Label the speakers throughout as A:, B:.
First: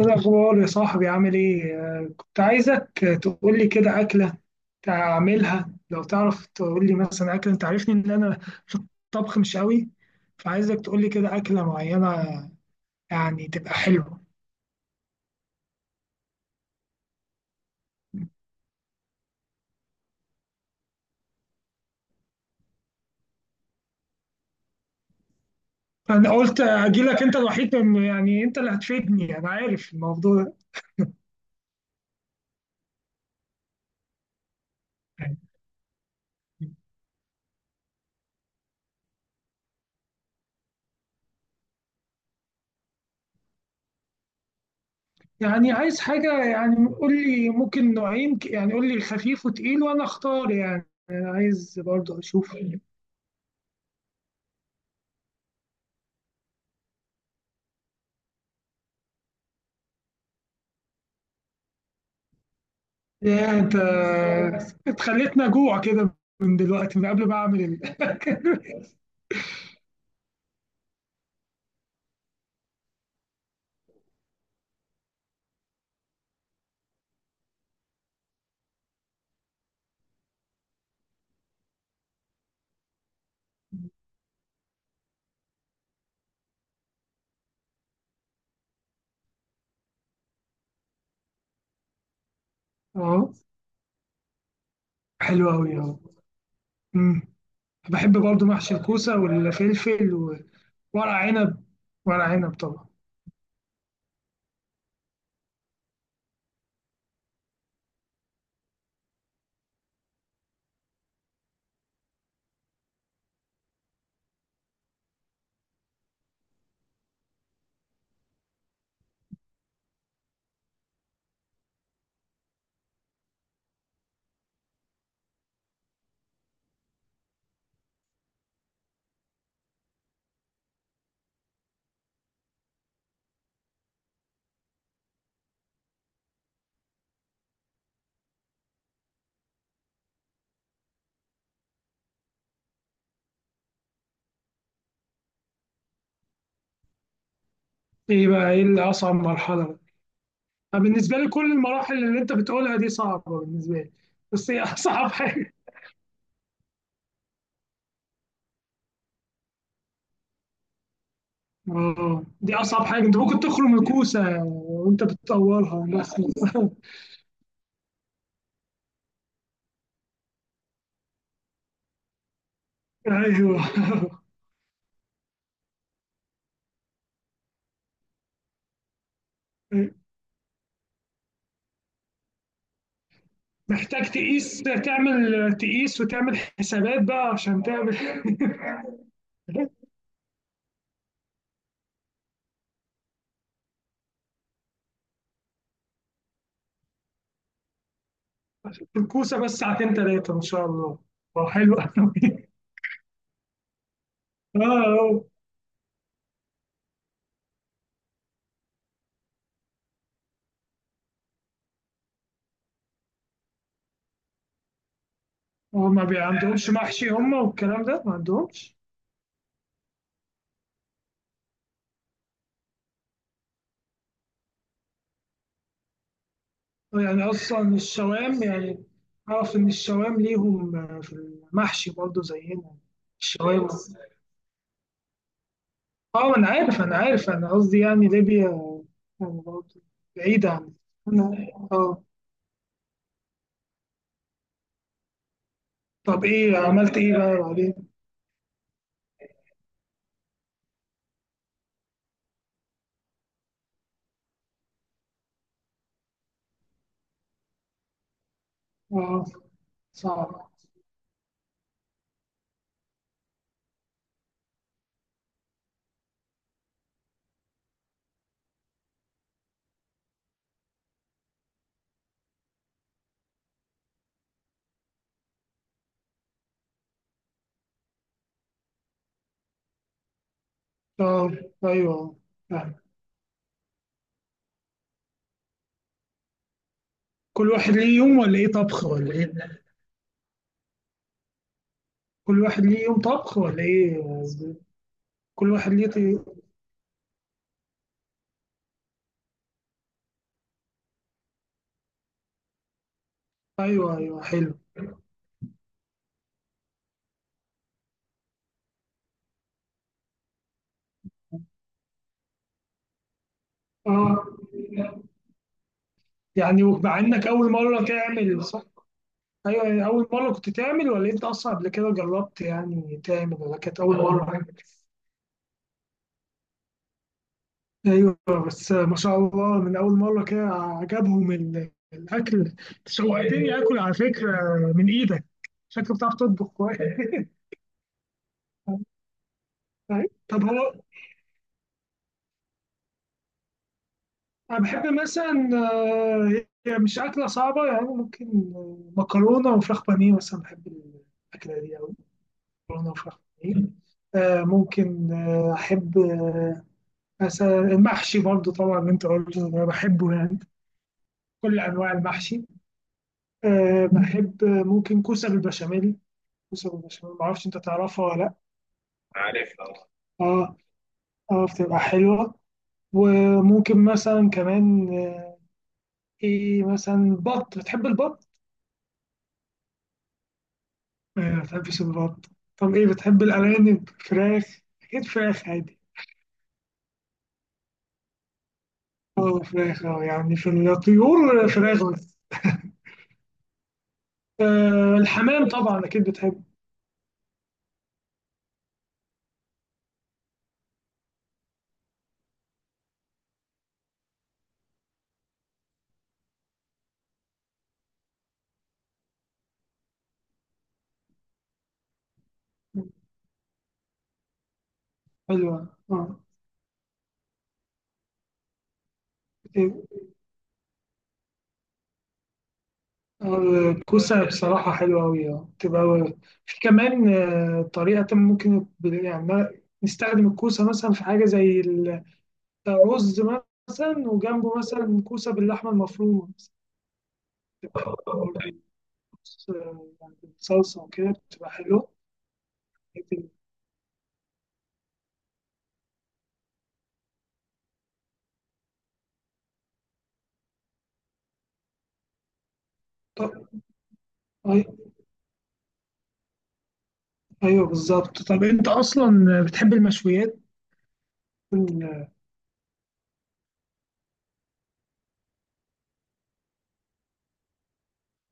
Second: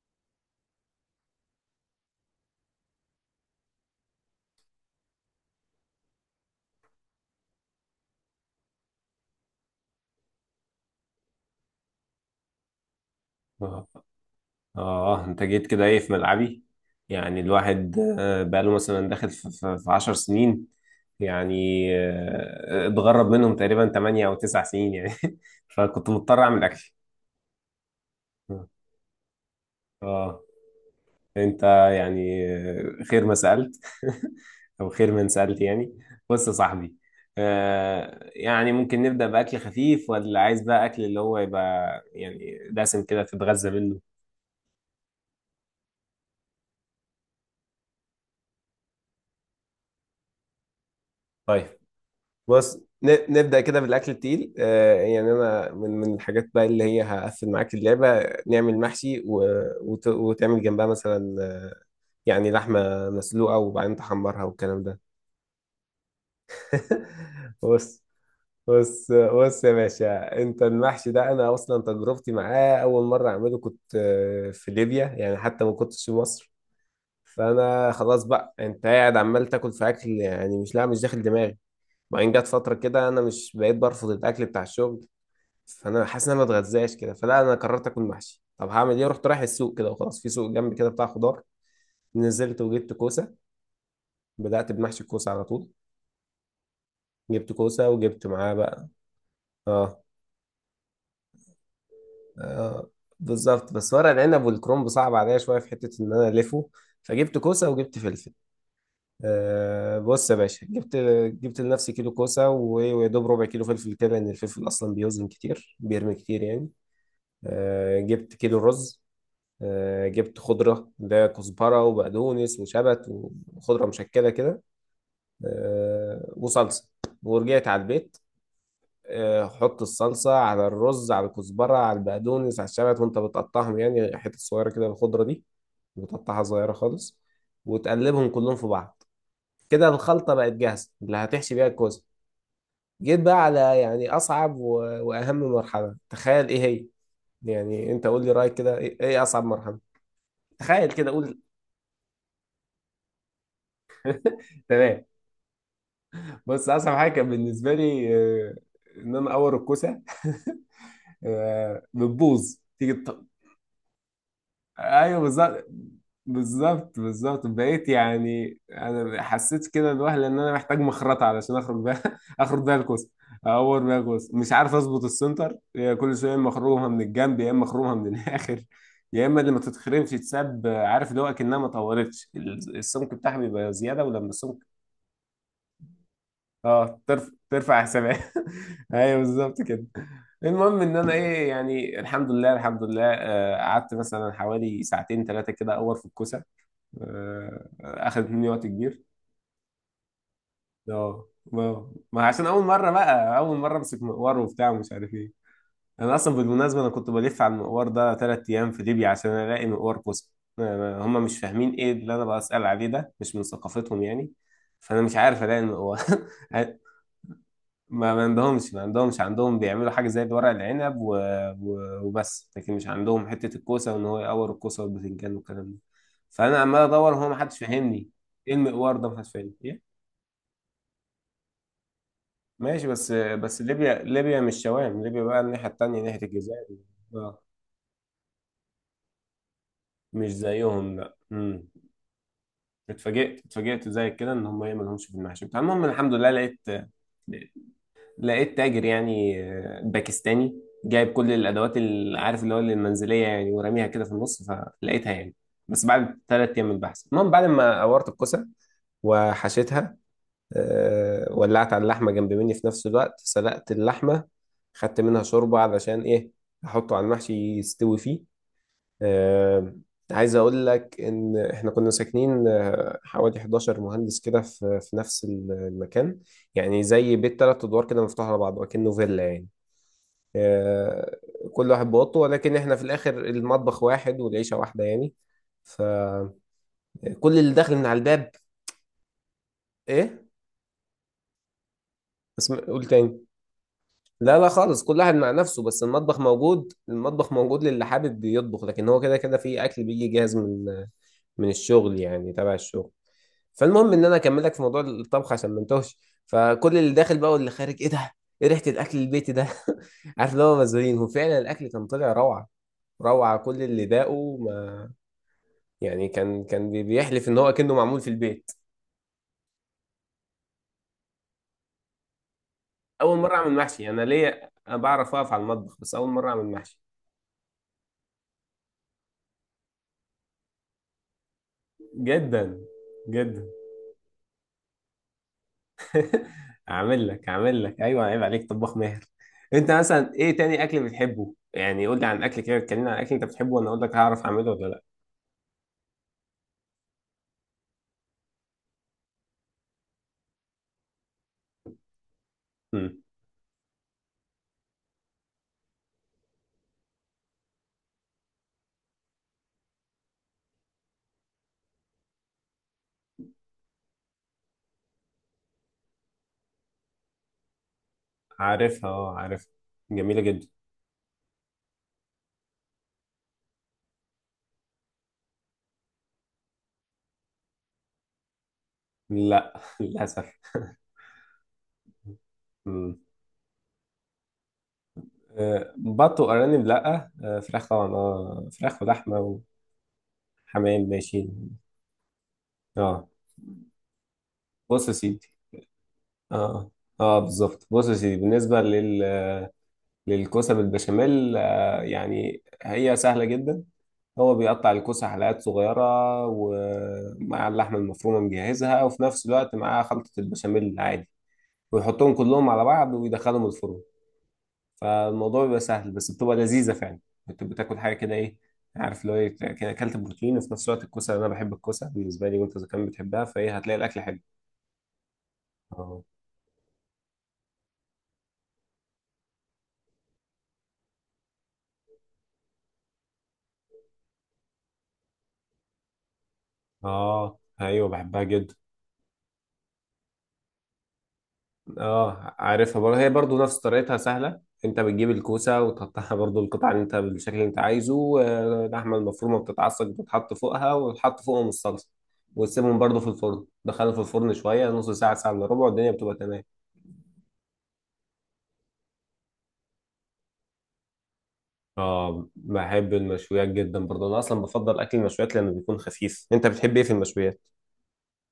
A: ايه الاخبار يا صاحبي؟ عامل ايه؟ كنت عايزك تقول لي كده اكله تعملها لو تعرف. تقول لي مثلا اكله. انت عارفني ان انا في الطبخ مش قوي، فعايزك تقول لي كده اكله معينه يعني تبقى
B: اه.
A: حلوه.
B: انت جيت كده ايه في ملعبي؟ يعني الواحد بقاله مثلا داخل في 10 سنين يعني. اتغرب منهم تقريبا 8 او 9 سنين يعني. فكنت
A: انا
B: مضطر
A: قلت
B: اعمل اكل.
A: اجي لك. انت الوحيد يعني انت اللي هتفيدني. انا عارف
B: اه.
A: الموضوع ده.
B: انت، يعني خير ما سألت. او خير من سألت يعني. بص يا صاحبي، يعني ممكن نبدأ بأكل خفيف ولا عايز بقى أكل اللي هو يبقى يعني دسم كده تتغذى منه؟
A: يعني عايز حاجه، يعني قول لي ممكن نوعين، يعني قول لي خفيف وتقيل وانا اختار. يعني انا
B: طيب،
A: عايز برضه اشوف.
B: بص. نبدأ كده بالأكل التقيل. يعني أنا من الحاجات بقى اللي هي هقفل معاك اللعبة، نعمل محشي وتعمل جنبها مثلا، يعني لحمة
A: ياه!
B: مسلوقة
A: أنت
B: وبعدين تحمرها والكلام ده.
A: أنت خلّيتني أجوع كده من دلوقتي، من قبل ما أعمل
B: بص،
A: الأكل.
B: بص، بص يا باشا. أنت المحشي ده، أنا أصلا تجربتي معاه أول مرة أعمله كنت في ليبيا، يعني حتى ما كنتش في مصر. فأنا خلاص بقى أنت قاعد عمال تاكل في أكل، يعني مش، لا مش داخل دماغي. بعدين جت فترة كده أنا مش بقيت برفض الأكل بتاع الشغل، فانا حاسس ان انا ما اتغذاش كده، فلا انا قررت اكل محشي. طب هعمل ايه؟ رايح السوق كده وخلاص، في سوق جنبي كده بتاع خضار. نزلت وجبت
A: آه.
B: كوسه. بدات بمحشي الكوسه على
A: حلو
B: طول.
A: أوي. آه، إمم،
B: جبت كوسه
A: باحب
B: وجبت
A: برضه
B: معاه
A: محشي
B: بقى.
A: الكوسة
B: اه،
A: والفلفل وورق عنب، ورق عنب طبعًا.
B: آه. بالظبط، بس ورق العنب والكرنب صعب عليا شويه، في حته ان انا الفه. فجبت كوسه وجبت فلفل. بص يا باشا، جبت لنفسي كيلو كوسه ويا دوب ربع كيلو فلفل كده، لان الفلفل اصلا بيوزن كتير، بيرمي كتير يعني. جبت كيلو رز، جبت خضرة اللي هي كزبرة وبقدونس وشبت وخضرة مشكلة كده، وصلصة. ورجعت على البيت. حط الصلصة على الرز، على الكزبرة، على البقدونس، على الشبت، وانت بتقطعهم يعني حتت صغيرة كده. الخضرة دي بتقطعها صغيرة خالص، وتقلبهم كلهم في بعض. كده الخلطة بقت جاهزة اللي هتحشي بيها الكوسة. جيت بقى على يعني أصعب وأهم مرحلة، تخيل إيه هي. يعني أنت قول
A: إيه
B: لي
A: بقى؟
B: رأيك
A: إيه
B: كده،
A: اللي
B: إيه
A: أصعب
B: إيه أصعب
A: مرحلة
B: مرحلة؟
A: بقى؟ أنا
B: تخيل كده
A: بالنسبة لي
B: قول.
A: كل المراحل اللي أنت بتقولها دي صعبة بالنسبة لي، بس هي
B: تمام.
A: أصعب حاجة.
B: بص، اصعب حاجه كان بالنسبه لي، آه، ان انا اور الكوسه.
A: دي
B: بتبوظ،
A: أصعب
B: تيجي
A: حاجة. أنت ممكن تخرم الكوسة وأنت
B: ايوه، بالظبط،
A: بتطورها مثلًا.
B: بالظبط، بالظبط. بقيت يعني انا حسيت كده الوهله ان انا محتاج مخرطه علشان اخرج بيها اخرج بيها الكوسه.
A: أيوه.
B: اور بيها الكوسه، مش عارف اظبط السنتر هي، كل شويه يا اما اخرمها من الجنب يا اما اخرمها من الاخر. يا اما اللي ما تتخرمش تتساب، عارف اللي هو اكنها ما طورتش، السمك بتاعها بيبقى زياده،
A: محتاج
B: ولما
A: تقيس
B: السمك
A: تعمل تقيس وتعمل
B: اه،
A: حسابات بقى عشان
B: ترفع
A: تعمل.
B: حسابات. ايوه بالظبط كده. المهم ان انا ايه يعني، الحمد لله، الحمد لله، قعدت مثلا حوالي ساعتين 3 كده اور في الكوسه. اخدت مني وقت
A: عشان
B: كبير.
A: الكوسه بس؟ ساعتين ثلاثه ان شاء الله.
B: اه،
A: هو حلو
B: ما
A: قوي.
B: ما عشان اول مره بقى اول مره امسك مقوار وبتاع، ومش عارف
A: اه.
B: ايه. انا اصلا بالمناسبه انا كنت بلف على المقوار ده 3 ايام في ليبيا عشان الاقي مقوار كوسه. أنا- هم مش فاهمين ايه اللي انا بسال عليه، ده مش من ثقافتهم يعني، فانا مش عارف الاقي
A: هو
B: المقوار.
A: ما عندهمش محشي هم، والكلام ده ما
B: ما عندهمش،
A: عندهمش.
B: ما عندهمش. عندهم بيعملوا حاجة زي ورق العنب وبس، لكن مش عندهم حتة الكوسة، وإن هو يقور الكوسة والبتنجان والكلام ده. فأنا عمال أدور،
A: يعني
B: هو محدش
A: اصلا
B: فاهمني.
A: الشوام
B: إيه
A: يعني
B: المقوار ده؟ محدش فاهمني
A: اعرف ان
B: إيه؟
A: الشوام ليهم في المحشي برضه زينا.
B: ماشي. بس
A: الشوام.
B: ليبيا، ليبيا مش شوام، ليبيا بقى الناحية التانية،
A: اه،
B: ناحية
A: ما انا
B: الجزائر.
A: عارف انا عارف
B: آه،
A: انا قصدي يعني ليبيا يعني برضه
B: مش
A: بعيدة عن.
B: زيهم لا،
A: أنا اه.
B: اتفاجئت، زي كده إن هم إيه مالهمش في المحشي بتاع. المهم الحمد
A: طب
B: لله
A: ايه
B: لقيت
A: عملت ايه بقى بعدين؟
B: لقيت تاجر يعني، باكستاني جايب كل الادوات اللي عارف اللي هو المنزليه يعني، وراميها كده في النص، فلقيتها يعني. بس بعد 3 ايام من البحث. المهم بعد ما قورت الكوسه
A: اه.
B: وحشيتها،
A: صعب.
B: ولعت على اللحمه جنب مني، في نفس الوقت سلقت اللحمه، خدت منها شوربه علشان ايه، احطه على المحشي يستوي فيه. آه، عايز اقول لك ان احنا كنا ساكنين، حوالي 11 مهندس كده في نفس المكان، يعني زي بيت 3 ادوار كده مفتوح على بعض وكأنه فيلا يعني. آه،
A: اه.
B: كل واحد
A: ايوه
B: بأوضته، ولكن احنا
A: يعني.
B: في الاخر المطبخ واحد والعيشة واحدة يعني. فكل
A: كل
B: اللي
A: واحد
B: داخل من
A: ليه
B: على
A: يوم
B: الباب.
A: ولا ايه طبخ ولا ايه؟
B: ايه،
A: كل
B: بس
A: واحد
B: قول
A: ليه يوم
B: تاني.
A: طبخ ولا ايه
B: لا، لا،
A: قصدي؟
B: خالص. كل واحد مع
A: كل
B: نفسه،
A: واحد
B: بس
A: ليه.
B: المطبخ موجود، المطبخ موجود للي حابب يطبخ، لكن هو كده كده في اكل بيجي جاهز من الشغل يعني، تبع الشغل. فالمهم
A: ايوه،
B: ان انا
A: ايوه،
B: اكمل
A: حلو.
B: لك في موضوع الطبخ عشان ما انتهش. فكل اللي داخل بقى واللي خارج: ايه ده؟ ايه ريحه الاكل البيتي ده؟ عارف اللي هو مزارين. وفعلا الاكل كان طلع روعه، روعه. كل اللي
A: اه
B: داقه، ما يعني كان
A: يعني
B: كان
A: مع انك
B: بيحلف ان
A: اول
B: هو كأنه
A: مره
B: معمول في
A: تعمل
B: البيت.
A: صح؟ ايوه يعني اول مره كنت تعمل، ولا انت اصلا قبل كده جربت يعني
B: اول
A: تعمل،
B: مره اعمل
A: ولا كانت
B: محشي.
A: اول
B: انا
A: مره؟
B: ليا، أنا بعرف اقف على المطبخ، بس اول مره اعمل محشي.
A: ايوه، بس ما شاء الله من اول مره كده عجبهم الاكل.
B: جدا، جدا.
A: شوقتني اكل على فكره من ايدك. شكلك بتعرف تطبخ كويس.
B: اعمل لك، اعمل لك، ايوه، عيب عليك، طباخ ماهر. انت مثلا ايه
A: طب
B: تاني
A: هو
B: اكل بتحبه؟ يعني قول لي عن اكل كده، اتكلمنا عن اكل انت بتحبه وانا اقول لك هعرف اعمله
A: أنا
B: ولا.
A: بحب مثلا، هي مش أكلة صعبة يعني، ممكن مكرونة وفراخ بانيه مثلا. بحب الأكلة دي أوي، مكرونة
B: لا،
A: وفراخ بانيه. ممكن، أحب، مثلا المحشي برضو طبعا اللي أنت قلته أنا بحبه يعني. كل أنواع المحشي. بحب، ممكن كوسة بالبشاميل. كوسة بالبشاميل، معرفش أنت تعرفها ولا لأ.
B: عارفها، اه عارفها. جميلة جدا.
A: أه، أه، بتبقى حلوة. وممكن مثلا كمان. إيه مثلا؟ بط؟ بتحب البط؟
B: لا، للأسف.
A: ما بتحبش البط. طب إيه
B: مم.
A: بتحب؟ الأرانب؟ فراخ؟ أكيد فراخ عادي.
B: بط وأرانب لا، فراخ طبعا، اه، فراخ
A: أه
B: ولحمة.
A: فراخ، يعني في
B: وحمام ماشي.
A: الطيور فراخ بس.
B: اه. بص يا
A: آه،
B: سيدي.
A: الحمام طبعا أكيد بتحب.
B: اه، اه، بالظبط. بص يا سيدي، بالنسبة للكوسة بالبشاميل، يعني هي سهلة جدا. هو بيقطع الكوسة حلقات صغيرة، ومع اللحمة المفرومة مجهزها، وفي نفس الوقت معاه خلطة البشاميل العادي، ويحطهم كلهم على بعض ويدخلهم الفرن. فالموضوع بيبقى
A: حلوة،
B: سهل، بس
A: أه.
B: بتبقى لذيذه فعلا. بتبقى بتاكل حاجه كده ايه، عارف اللي هو ايه، كده
A: إيه؟
B: اكلت بروتين وفي نفس الوقت الكوسه. انا بحب الكوسه بالنسبه لي، وانت اذا كان بتحبها فايه هتلاقي الاكل حلو.
A: الكوسة بصراحة حلوة أوي، أه
B: اه،
A: تبقى. في كمان طريقة، ممكن يعني نستخدم الكوسة مثلا في حاجة زي الرز مثلا، وجنبه مثلا كوسة باللحمة المفرومة مثلاً.
B: اه،
A: بتبقى
B: ايوه، بحبها
A: برضه،
B: جدا.
A: يعني بالصلصة وكده بتبقى حلوة.
B: اه، عارفها برضه، هي برضه نفس طريقتها سهله. انت بتجيب الكوسه وتقطعها برضه القطع اللي انت بالشكل اللي انت عايزه، اللحمه المفرومه بتتعصج بتتحط فوقها، وتحط فوقهم الصلصه، وتسيبهم برضه في
A: طب
B: الفرن. دخلهم في الفرن شويه،
A: أي-
B: نص ساعه، ساعه الا ربع، الدنيا بتبقى تمام.
A: ايوه بالظبط. طب انت اصلا بتحب المشويات ال-
B: اه، بحب المشويات جدا برضه. انا اصلا بفضل اكل المشويات لانه بيكون خفيف. انت بتحب ايه في المشويات؟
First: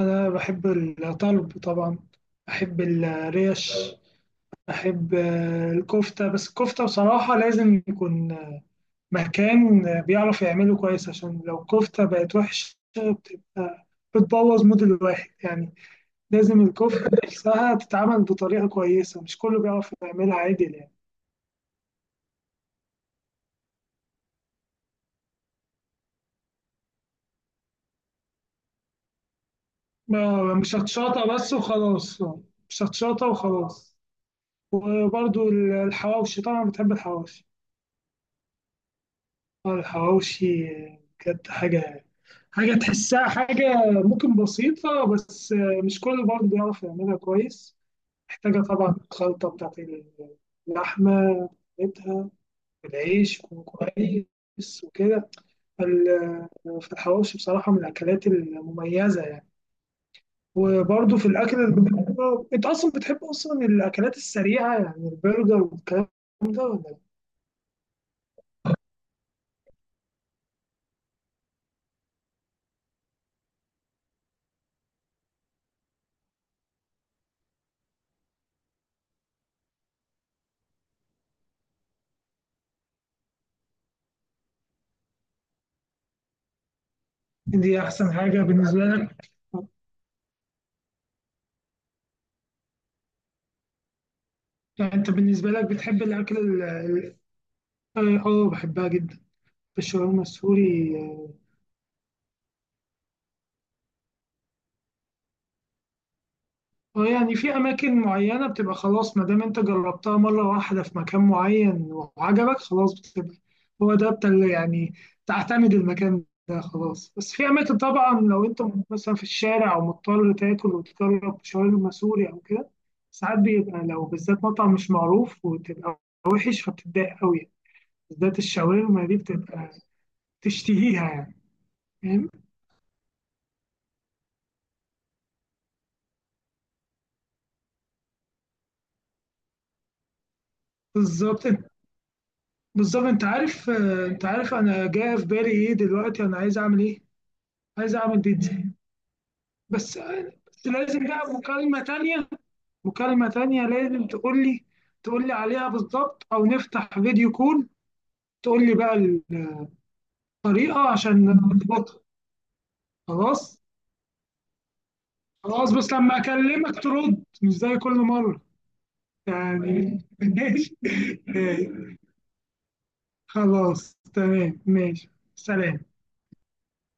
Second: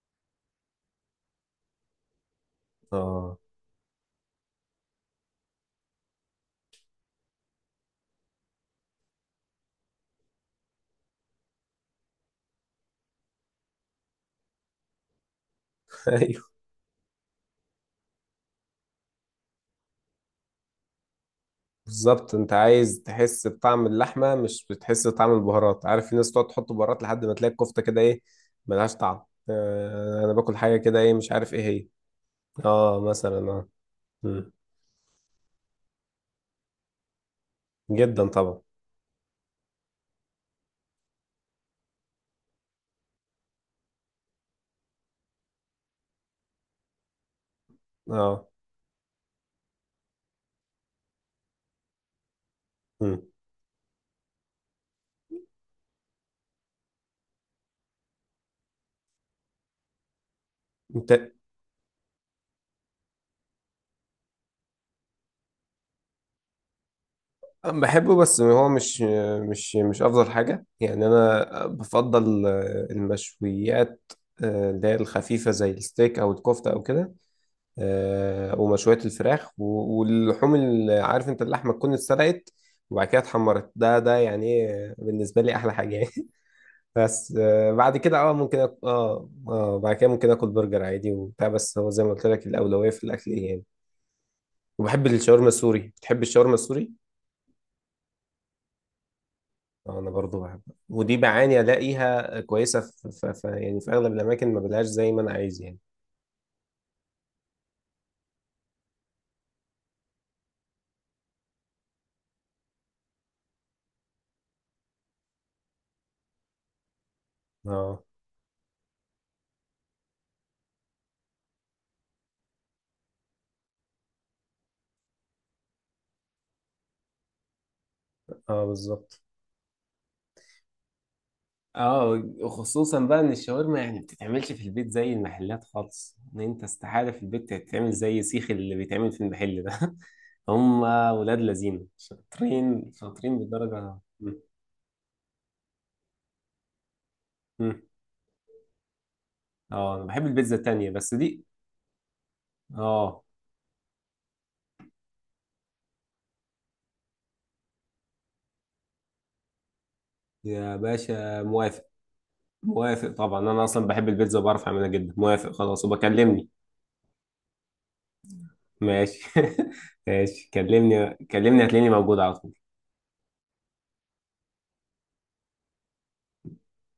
A: انا بحب الطلب طبعا، بحب
B: اه.
A: الريش، بحب الكفته. بس الكفته بصراحه لازم يكون مكان بيعرف يعمله كويس، عشان لو الكفته بقت وحشه بتبقى بتبوظ مود الواحد يعني.
B: ايوه
A: لازم الكفته نفسها تتعمل بطريقه كويسه، مش كله بيعرف يعملها عادل يعني.
B: بالظبط. انت عايز تحس بطعم اللحمه، مش بتحس بطعم البهارات. عارف، في ناس تقعد تحط بهارات لحد ما تلاقي الكفته كده ايه، ملهاش طعم. انا باكل
A: مش
B: حاجه كده ايه،
A: هتشاطه
B: مش
A: بس
B: عارف ايه هي.
A: وخلاص. مش
B: اه
A: هتشاطه
B: مثلا، اه.
A: وخلاص.
B: مم.
A: وبرضو الحواوشي، طبعا بتحب الحواوشي.
B: جدا طبعا.
A: الحواوشي بجد حاجة، حاجة تحسها، حاجة ممكن بسيطة، بس مش كل برضه بيعرف يعملها كويس.
B: اه.
A: محتاجة طبعا الخلطة بتاعت اللحمة بتاعتها،
B: مم.
A: والعيش يكون كويس وكده. فال- فالحواوشي بصراحة من الأكلات المميزة يعني. وبرضه في
B: انت
A: الأكل. أنت أصلا بتحب أصلا الأكلات السريعة يعني، البرجر والكلام ده، ولا إيه؟
B: أنا بحبه بس هو مش، افضل حاجه يعني. انا بفضل المشويات، اللي هي الخفيفه زي الستيك او الكفته او كده، ومشويات الفراخ واللحوم اللي عارف، انت اللحمه تكون اتسلقت وبعد كده اتحمرت. ده يعني، بالنسبه لي احلى حاجه يعني. بس
A: دي
B: بعد
A: أحسن
B: كده اه
A: حاجة
B: ممكن
A: بالنسبة
B: اه،
A: لك؟
B: اه، بعد كده ممكن اكل برجر عادي وبتاع، بس هو زي ما قلت لك، الاولويه في الاكل ايه يعني.
A: يعني
B: وبحب
A: انت
B: الشاورما
A: بالنسبة لك
B: السوري.
A: بتحب
B: بتحب
A: الأكل
B: الشاورما
A: ال-
B: السوري؟
A: ال- اه، بحبها جدا،
B: انا
A: الشاورما
B: برضو بحب.
A: السوري،
B: ودي
A: اه.
B: بعاني الاقيها كويسه في يعني، في اغلب الاماكن ما بلاقيهاش زي ما انا عايز يعني.
A: يعني في أماكن معينة بتبقى خلاص، ما دام انت جربتها مرة واحدة في مكان معين وعجبك خلاص بتبقى هو ده بتاع، اللي يعني تعتمد المكان ده خلاص. بس في أماكن
B: اه،
A: طبعا، لو انت مثلا في الشارع أو مضطر تاكل وتجرب شاورما سوري أو كده، ساعات بيبقى لو بالذات مطعم مش معروف وتبقى وحش فبتتضايق قوي، بالذات
B: اه،
A: الشاورما دي
B: بالظبط.
A: بتبقى تشتهيها يعني.
B: اه. خصوصا بقى ان الشاورما يعني ما بتتعملش في البيت زي المحلات خالص، ان انت استحالة في البيت تتعمل زي سيخ اللي بيتعمل في المحل ده. هم، ولاد
A: بالظبط.
B: لذين شاطرين،
A: بالظبط انت
B: شاطرين
A: عارف
B: بالدرجة
A: آه، انت عارف انا جاي في بالي ايه دلوقتي؟ انا عايز اعمل ايه؟
B: م.
A: عايز اعمل بيتزا.
B: اه،
A: بس.
B: انا بحب البيتزا
A: بس
B: التانية
A: لازم
B: بس
A: بقى
B: دي.
A: مكالمة تانية.
B: اه،
A: مكالمة تانية لازم تقول لي عليها بالظبط، او نفتح فيديو كول تقول لي بقى
B: يا
A: الطريقة عشان
B: باشا موافق.
A: نظبطها.
B: موافق طبعا،
A: خلاص.
B: انا اصلا بحب البيتزا وبعرف اعملها جدا. موافق
A: خلاص
B: خلاص،
A: بس لما
B: وبكلمني.
A: اكلمك ترد مش زي كل مرة
B: ماشي.
A: يعني.
B: ماشي.
A: ماشي.
B: كلمني، كلمني
A: ماشي،
B: هتلاقيني موجود على طول.
A: خلاص تمام ماشي. سلام.